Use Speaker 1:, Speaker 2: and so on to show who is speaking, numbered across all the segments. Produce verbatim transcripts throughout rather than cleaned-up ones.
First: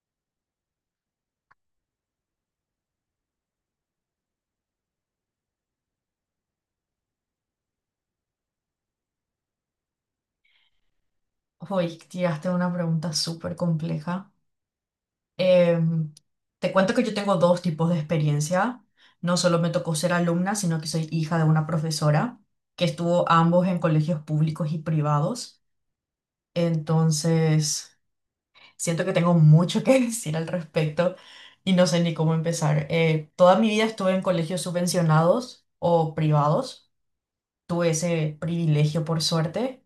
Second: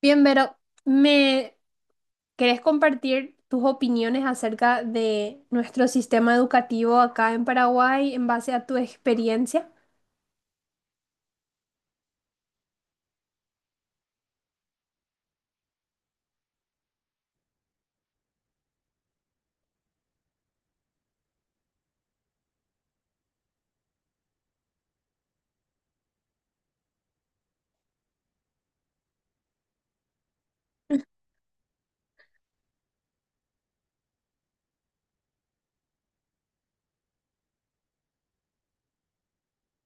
Speaker 1: Bien, Vero, ¿me querés compartir tus opiniones acerca de nuestro sistema educativo acá en Paraguay en base a tu experiencia?
Speaker 2: Hoy tiraste una pregunta súper compleja. Em, Te cuento que yo tengo dos tipos de experiencia. No solo me tocó ser alumna, sino que soy hija de una profesora que estuvo ambos en colegios públicos y privados. Entonces, siento que tengo mucho que decir al respecto y no sé ni cómo empezar. Eh, toda mi vida estuve en colegios subvencionados o privados. Tuve ese privilegio por suerte.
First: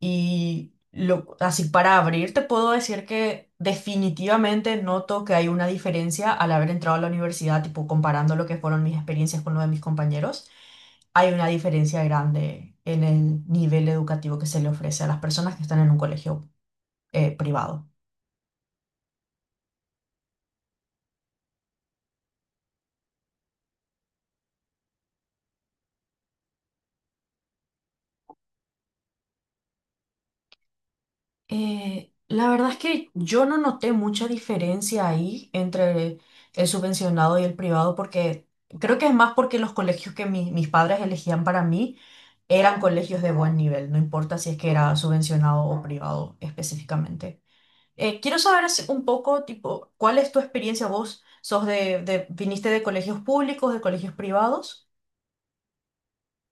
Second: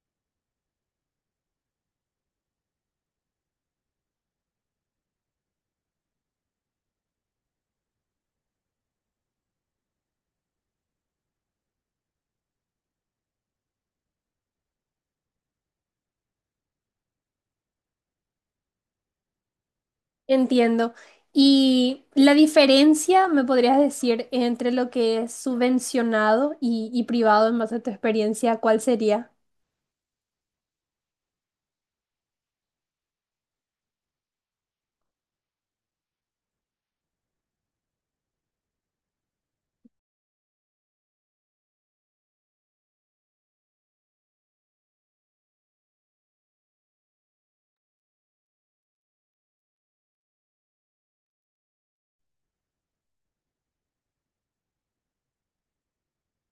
Speaker 2: Y lo, así para abrir, te puedo decir que definitivamente noto que hay una diferencia al haber entrado a la universidad, tipo comparando lo que fueron mis experiencias con lo de mis compañeros. Hay una diferencia grande en el nivel educativo que se le ofrece a las personas que están en un colegio eh, privado.
Speaker 1: Entiendo. Y la diferencia, me podrías decir, entre lo que es subvencionado y, y privado en base a tu experiencia, ¿cuál sería?
Speaker 2: Eh, la verdad es que yo no noté mucha diferencia ahí entre el subvencionado y el privado, porque creo que es más porque los colegios que mi- mis padres elegían para mí eran colegios de buen nivel, no importa si es que era subvencionado o privado específicamente. Eh, quiero saber así un poco, tipo, ¿cuál es tu experiencia? ¿Vos sos de, de- viniste de colegios públicos, de colegios privados?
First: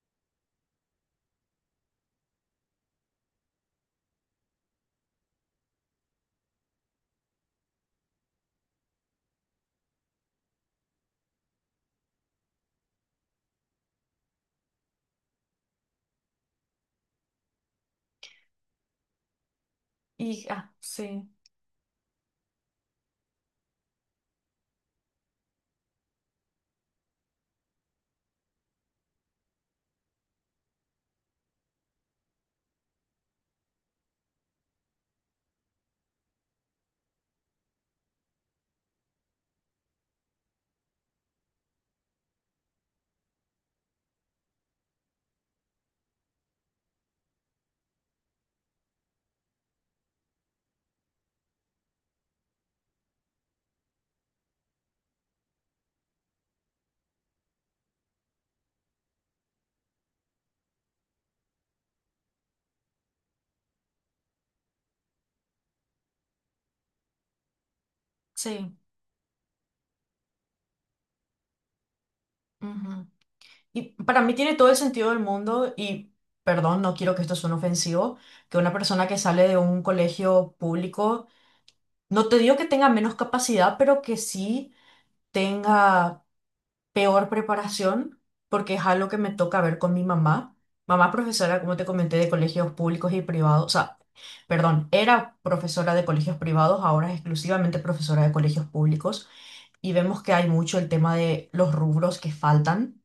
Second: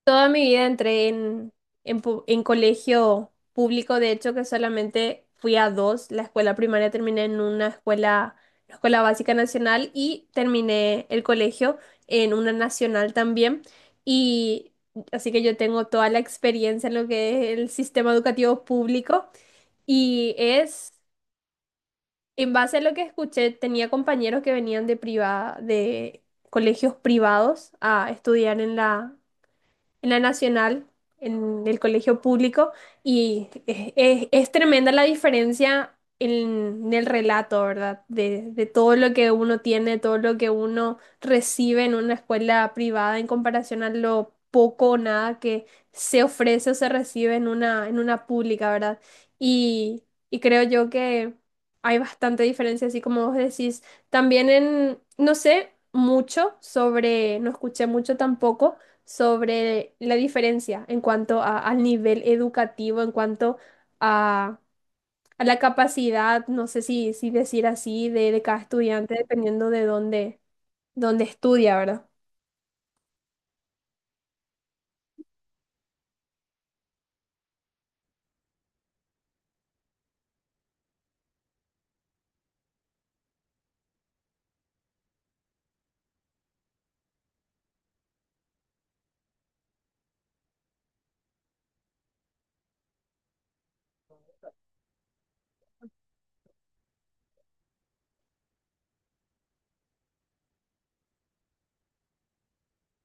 Speaker 1: Toda mi vida entré en, en, pu- en colegio público, de hecho que solamente fui a dos. La escuela primaria terminé en una escuela, la Escuela Básica Nacional, y terminé el colegio en una nacional también. Y así que yo tengo toda la experiencia en lo que es el sistema educativo público. Y
Speaker 2: Y, ah,
Speaker 1: es,
Speaker 2: sí,
Speaker 1: en base a lo que escuché, tenía compañeros que venían de privada, de colegios privados a estudiar en la en la nacional, en el colegio público, y es, es- es tremenda la diferencia en, en el relato, ¿verdad? De, de todo lo que uno tiene, todo lo que uno recibe en una escuela privada en comparación a lo poco o nada que se ofrece o se recibe en una, en una, pública, ¿verdad? Y, y creo yo que hay bastante diferencia, así como vos decís. También en, no sé mucho sobre, no escuché mucho tampoco sobre la diferencia en cuanto a- al nivel educativo, en cuanto a, a la capacidad, no sé si, si decir así, de, de cada
Speaker 2: sí.
Speaker 1: estudiante, dependiendo de dónde, dónde estudia, ¿verdad?
Speaker 2: Y para mí tiene todo el sentido del mundo y, perdón, no quiero que esto suene ofensivo, que una persona que sale de un colegio público, no te digo que tenga menos capacidad, pero que sí tenga peor preparación, porque es algo que me toca ver con mi mamá. Mamá es profesora, como te comenté, de colegios públicos y privados, o sea, perdón, era profesora de colegios privados, ahora es exclusivamente profesora de colegios públicos y vemos que hay mucho el tema de los rubros que faltan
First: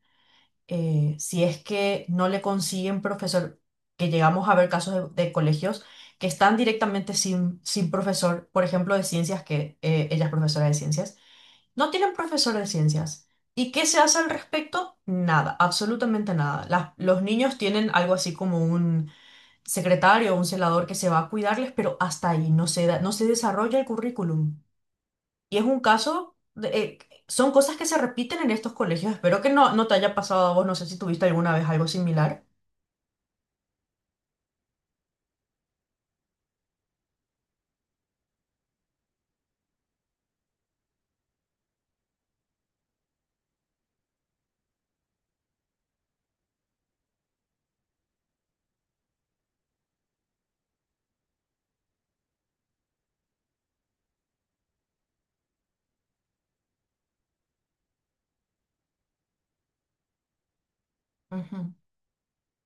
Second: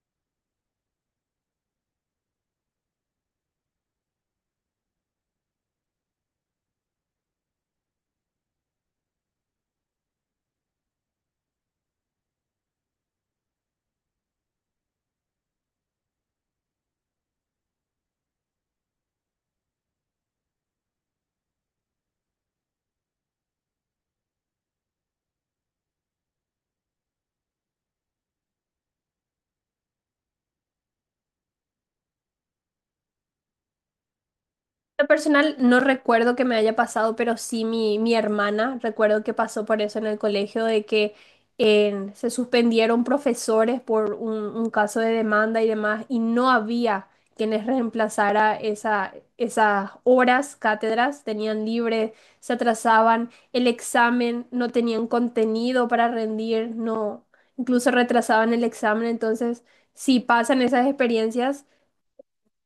Speaker 2: eh, si es que no le consiguen profesor, que llegamos a ver casos de, de colegios que están directamente sin, sin profesor, por ejemplo, de ciencias, que eh, ella es profesora de ciencias, no tienen profesor de ciencias. ¿Y qué se hace al respecto? Nada, absolutamente nada. Las- los niños tienen algo así como un secretario o un celador que se va a cuidarles, pero hasta ahí no se da- no se desarrolla el currículum. Y es un caso, de- eh, son cosas que se repiten en estos colegios. Espero que no, no te haya pasado a vos, no sé si tuviste alguna vez algo similar.
Speaker 1: Lo personal no recuerdo que me haya pasado, pero sí mi, mi hermana recuerdo que pasó por eso en el colegio, de que eh, se suspendieron profesores por un, un caso de demanda y demás, y no había quienes reemplazara esa, esas horas, cátedras, tenían libre, se atrasaban, el examen, no tenían contenido para rendir, no, incluso retrasaban el examen. Entonces si pasan esas
Speaker 2: Ujú,
Speaker 1: experiencias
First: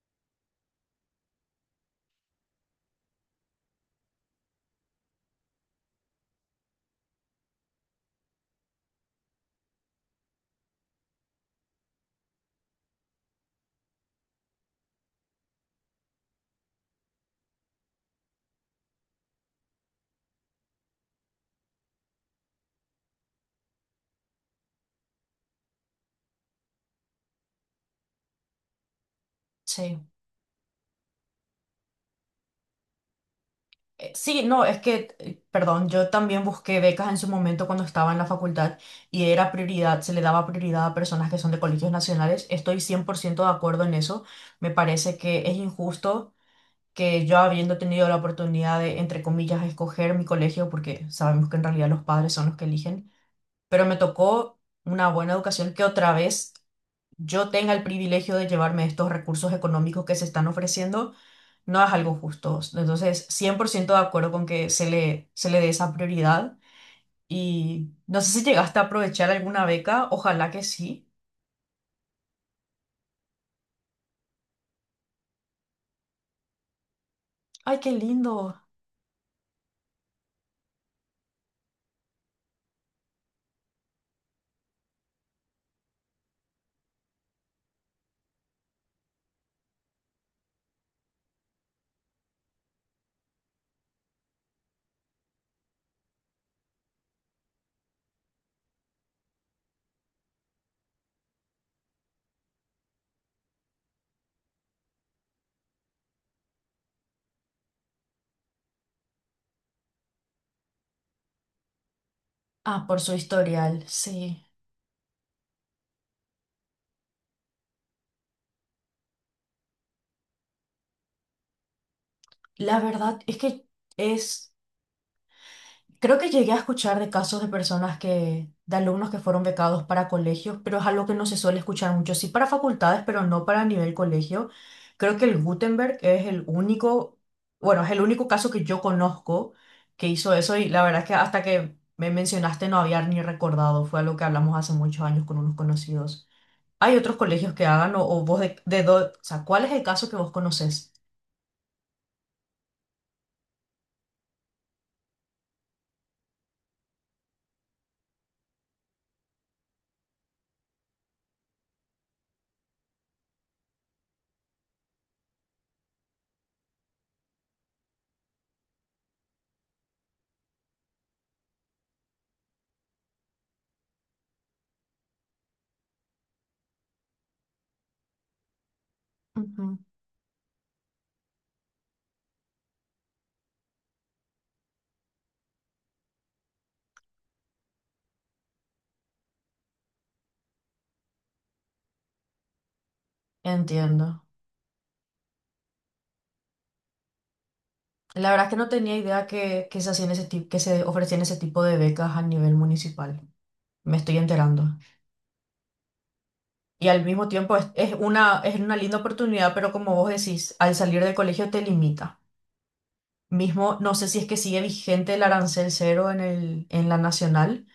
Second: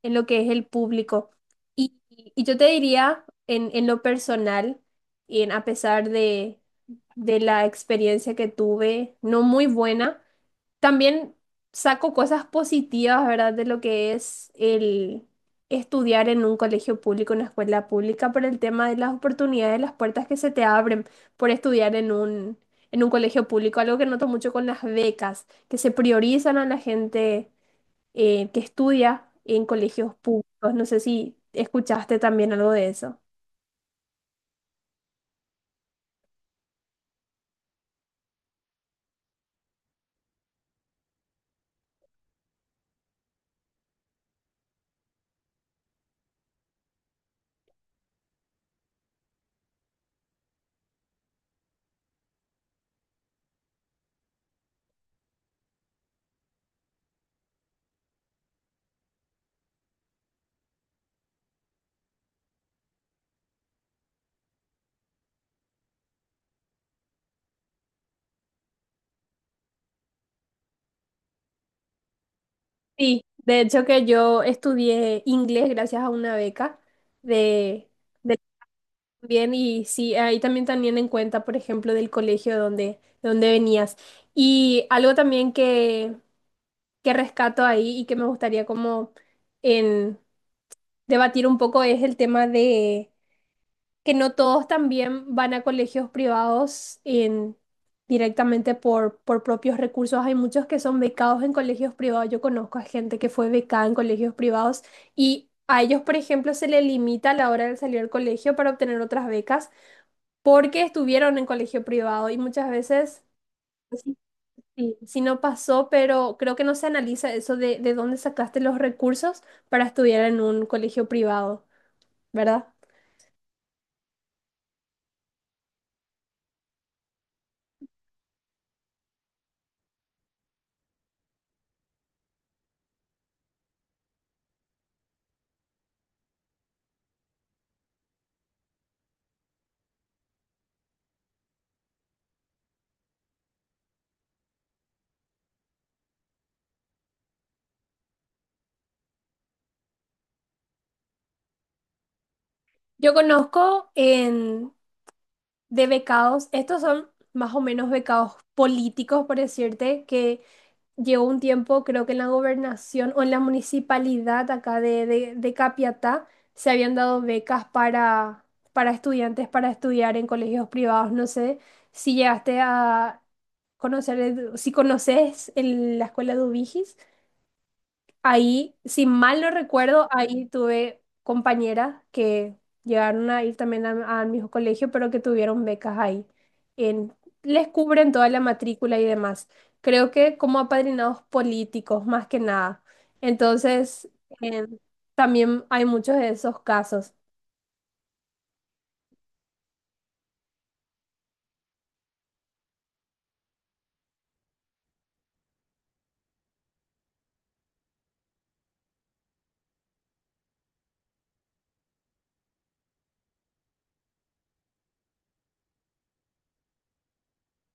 Speaker 1: en lo que es el público. Y, y yo te diría, en, en lo personal, y en, a pesar de, de la experiencia que tuve, no muy buena, también saco cosas positivas, ¿verdad? De lo que es el estudiar en un colegio público, en una escuela pública, por el tema de las oportunidades, las puertas que se te abren por estudiar en un, en un colegio público, algo que noto mucho con las becas, que se priorizan a la gente eh, que estudia en
Speaker 2: sí.
Speaker 1: colegios públicos. No sé si escuchaste también algo de eso.
Speaker 2: Eh, Sí, no, es que, eh, perdón, yo también busqué becas en su momento cuando estaba en la facultad y era prioridad, se le daba prioridad a personas que son de colegios nacionales. Estoy cien por ciento de acuerdo en eso. Me parece que es injusto que yo habiendo tenido la oportunidad de, entre comillas, escoger mi colegio, porque sabemos que en realidad los padres son los que eligen, pero me tocó una buena educación que otra vez yo tenga el privilegio de llevarme estos recursos económicos que se están ofreciendo, no es algo justo. Entonces, cien por ciento de acuerdo con que se le, se le dé esa prioridad. Y no sé si llegaste a aprovechar alguna beca, ojalá que sí.
Speaker 1: Sí, de hecho que yo estudié inglés gracias a una beca
Speaker 2: Ay, qué
Speaker 1: de, de
Speaker 2: lindo.
Speaker 1: también. Y sí, ahí también también en cuenta, por ejemplo, del colegio donde, donde venías. Y algo también que, que rescato ahí y que me gustaría como en debatir un poco es el tema de que no todos también van a colegios privados en- directamente por, por propios recursos. Hay muchos que son becados en colegios privados. Yo conozco a gente que fue becada en colegios privados y a ellos, por ejemplo, se les limita a la hora de salir del colegio para obtener otras becas porque estuvieron en colegio privado y muchas
Speaker 2: Ah, por su
Speaker 1: veces.
Speaker 2: historial,
Speaker 1: Pues sí,
Speaker 2: sí.
Speaker 1: sí, sí, no pasó, pero creo que no se analiza eso de, de, dónde sacaste los recursos para estudiar en un colegio privado, ¿verdad?
Speaker 2: La verdad es que es creo que llegué a escuchar de casos de personas que, de alumnos que fueron becados para colegios, pero es algo que no se suele escuchar mucho. Sí para facultades, pero no para nivel colegio. Creo que el Gutenberg es el único, bueno, es el único caso que yo conozco que hizo eso y la verdad es que hasta que me mencionaste no había ni recordado. Fue algo que hablamos hace muchos años con unos conocidos. ¿Hay otros colegios que hagan o, o vos de, de dó- o sea, cuál es el caso que vos conocés?
Speaker 1: Yo conozco en de becados. Estos son más o menos becados políticos, por decirte, que llegó un tiempo, creo que en la gobernación o en la municipalidad acá de, de, de Capiatá, se habían dado becas para, para estudiantes para estudiar en colegios privados. No sé si llegaste a conocer, Edu- si conoces el- la escuela de Ubigis. Ahí, si mal no
Speaker 2: Ujú.
Speaker 1: recuerdo, ahí tuve compañeras que llegaron a ir también a- al mismo colegio, pero que tuvieron becas ahí. En, Les cubren toda la matrícula y demás. Creo que como apadrinados políticos, más que nada. Entonces,
Speaker 2: Entiendo.
Speaker 1: em, también hay muchos de esos casos.
Speaker 2: La verdad es que no tenía idea que, que se hacían ese tipo, que se ofrecían ese tipo de becas a nivel municipal. Me estoy enterando. Y al mismo tiempo es, es una, es una linda oportunidad, pero como vos decís, al salir del colegio te limita. Mismo, no sé si es que sigue vigente el arancel cero en el, en la nacional,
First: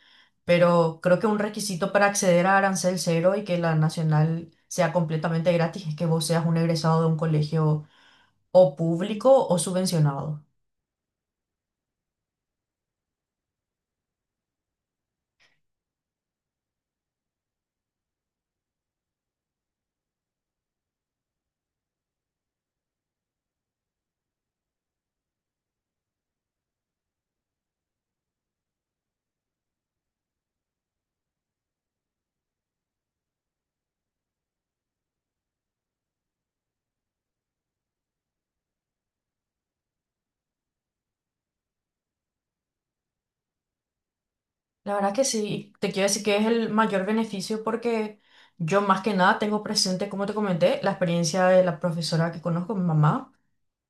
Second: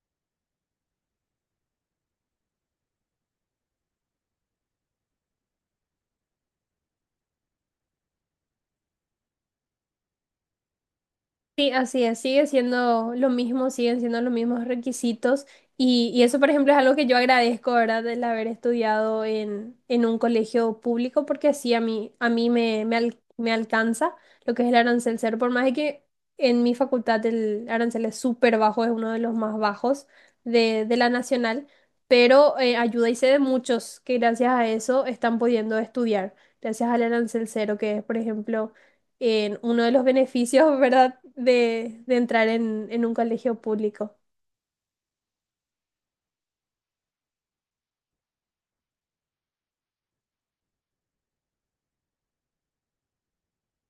Speaker 2: pero creo que un requisito para acceder a arancel cero y que la nacional sea completamente gratis es que vos seas un egresado de un colegio o público o subvencionado.
Speaker 1: Sí, así es, sigue siendo lo mismo, siguen siendo los mismos requisitos y, y eso, por ejemplo, es algo que yo agradezco, ¿verdad?, del haber estudiado en, en, un colegio público porque así a mí, a mí me, me, al- me alcanza lo que es el arancel cero, por más de que en mi facultad el arancel es súper bajo, es uno de los más bajos de, de, la nacional, pero eh, ayuda y sé de muchos que gracias a eso están pudiendo estudiar, gracias al arancel cero, que es, por ejemplo, en uno de los beneficios, ¿verdad?, de, de entrar en, en, un colegio público.
Speaker 2: La verdad que sí, te quiero decir que es el mayor beneficio porque yo más que nada tengo presente, como te comenté, la experiencia de la profesora que conozco, mi mamá,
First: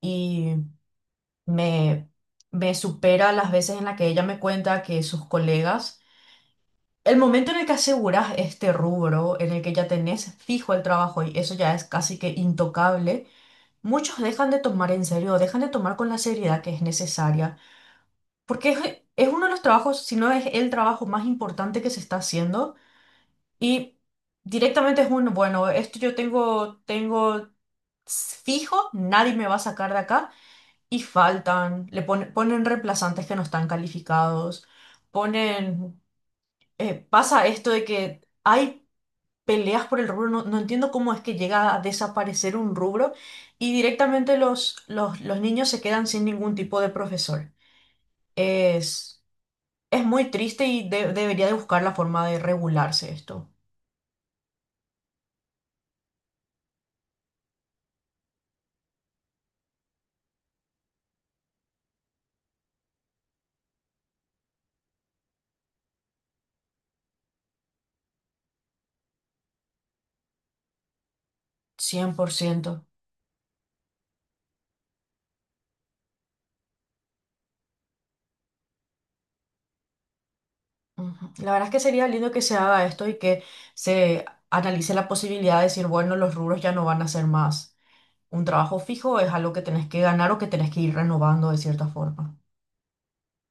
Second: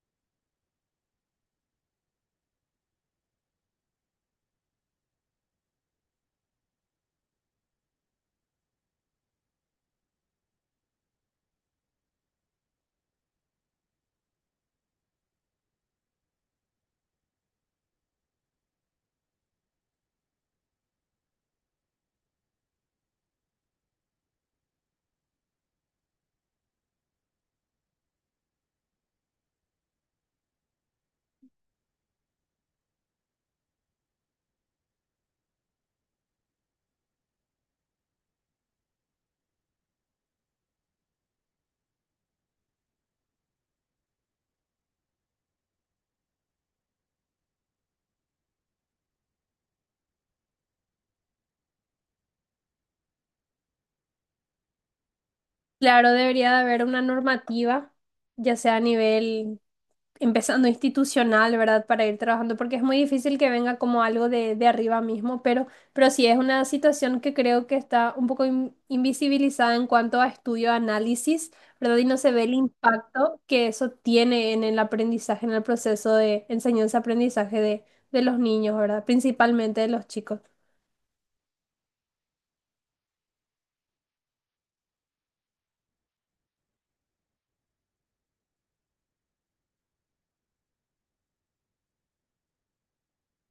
Speaker 2: y me, me supera las veces en las que ella me cuenta que sus colegas, el momento en el que aseguras este rubro, en el que ya tenés fijo el trabajo y eso ya es casi que intocable, muchos dejan de tomar en serio, dejan de tomar con la seriedad que es necesaria, porque es, es uno de los trabajos, si no es el trabajo más importante que se está haciendo. Y directamente es un, bueno, esto yo tengo, tengo, fijo, nadie me va a sacar de acá. Y faltan, le pone- ponen reemplazantes que no están calificados, ponen, eh, pasa esto de que hay peleas por el rubro, no, no entiendo cómo es que llega a desaparecer un rubro y directamente los, los, los niños se quedan sin ningún tipo de profesor. Es, es muy triste y de- debería de buscar la forma de regularse esto,
Speaker 1: Claro, debería de haber una normativa, ya sea a nivel, empezando institucional, ¿verdad?, para ir trabajando, porque es muy difícil que venga como algo de, de, arriba mismo, pero, pero sí es una situación que creo que está un poco in- invisibilizada en cuanto a estudio, análisis, ¿verdad? Y
Speaker 2: cien
Speaker 1: no
Speaker 2: por
Speaker 1: se ve el
Speaker 2: ciento
Speaker 1: impacto que eso tiene en el aprendizaje, en el proceso de enseñanza-aprendizaje de, de los niños, ¿verdad? Principalmente de los chicos.
Speaker 2: Ujú. La verdad es que sería lindo que se haga esto y que se analice la posibilidad de decir, bueno, los rubros ya no van a ser más un trabajo fijo, es algo que tenés que ganar o que tenés que ir renovando de cierta forma.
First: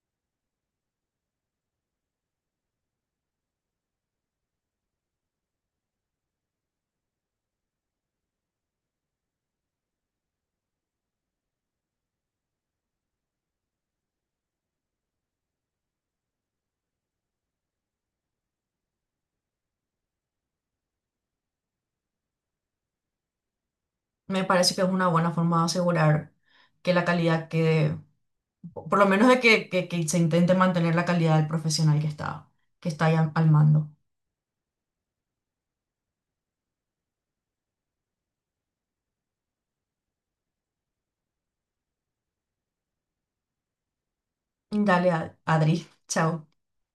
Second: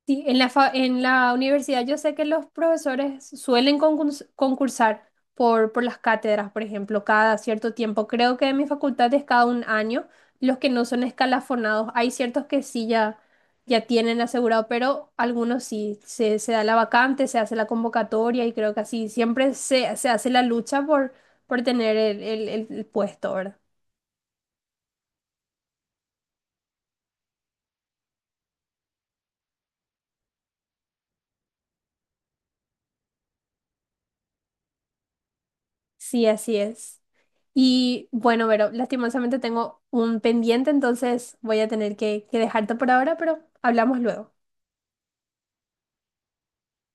Speaker 1: Sí, en la, fa- en la universidad yo sé que los profesores suelen concurs- concursar por, por, las cátedras, por ejemplo, cada cierto tiempo. Creo que en mi facultad es cada un año. Los que no son escalafonados, hay ciertos que sí ya, ya tienen asegurado, pero algunos sí, se, se da la vacante, se hace la convocatoria y creo que así siempre se, se hace la lucha por, por, tener el, el- el puesto, ¿verdad?
Speaker 2: Me parece que es una buena forma de asegurar que la calidad quede, por lo menos de que, que- que se intente mantener la calidad del profesional que está, que está ahí al al mando.
Speaker 1: Sí, así es. Y bueno, Vero, lastimosamente tengo un pendiente, entonces voy a tener que, que dejarte por ahora, pero hablamos luego.
Speaker 2: Dale, Ad- Adri, chao.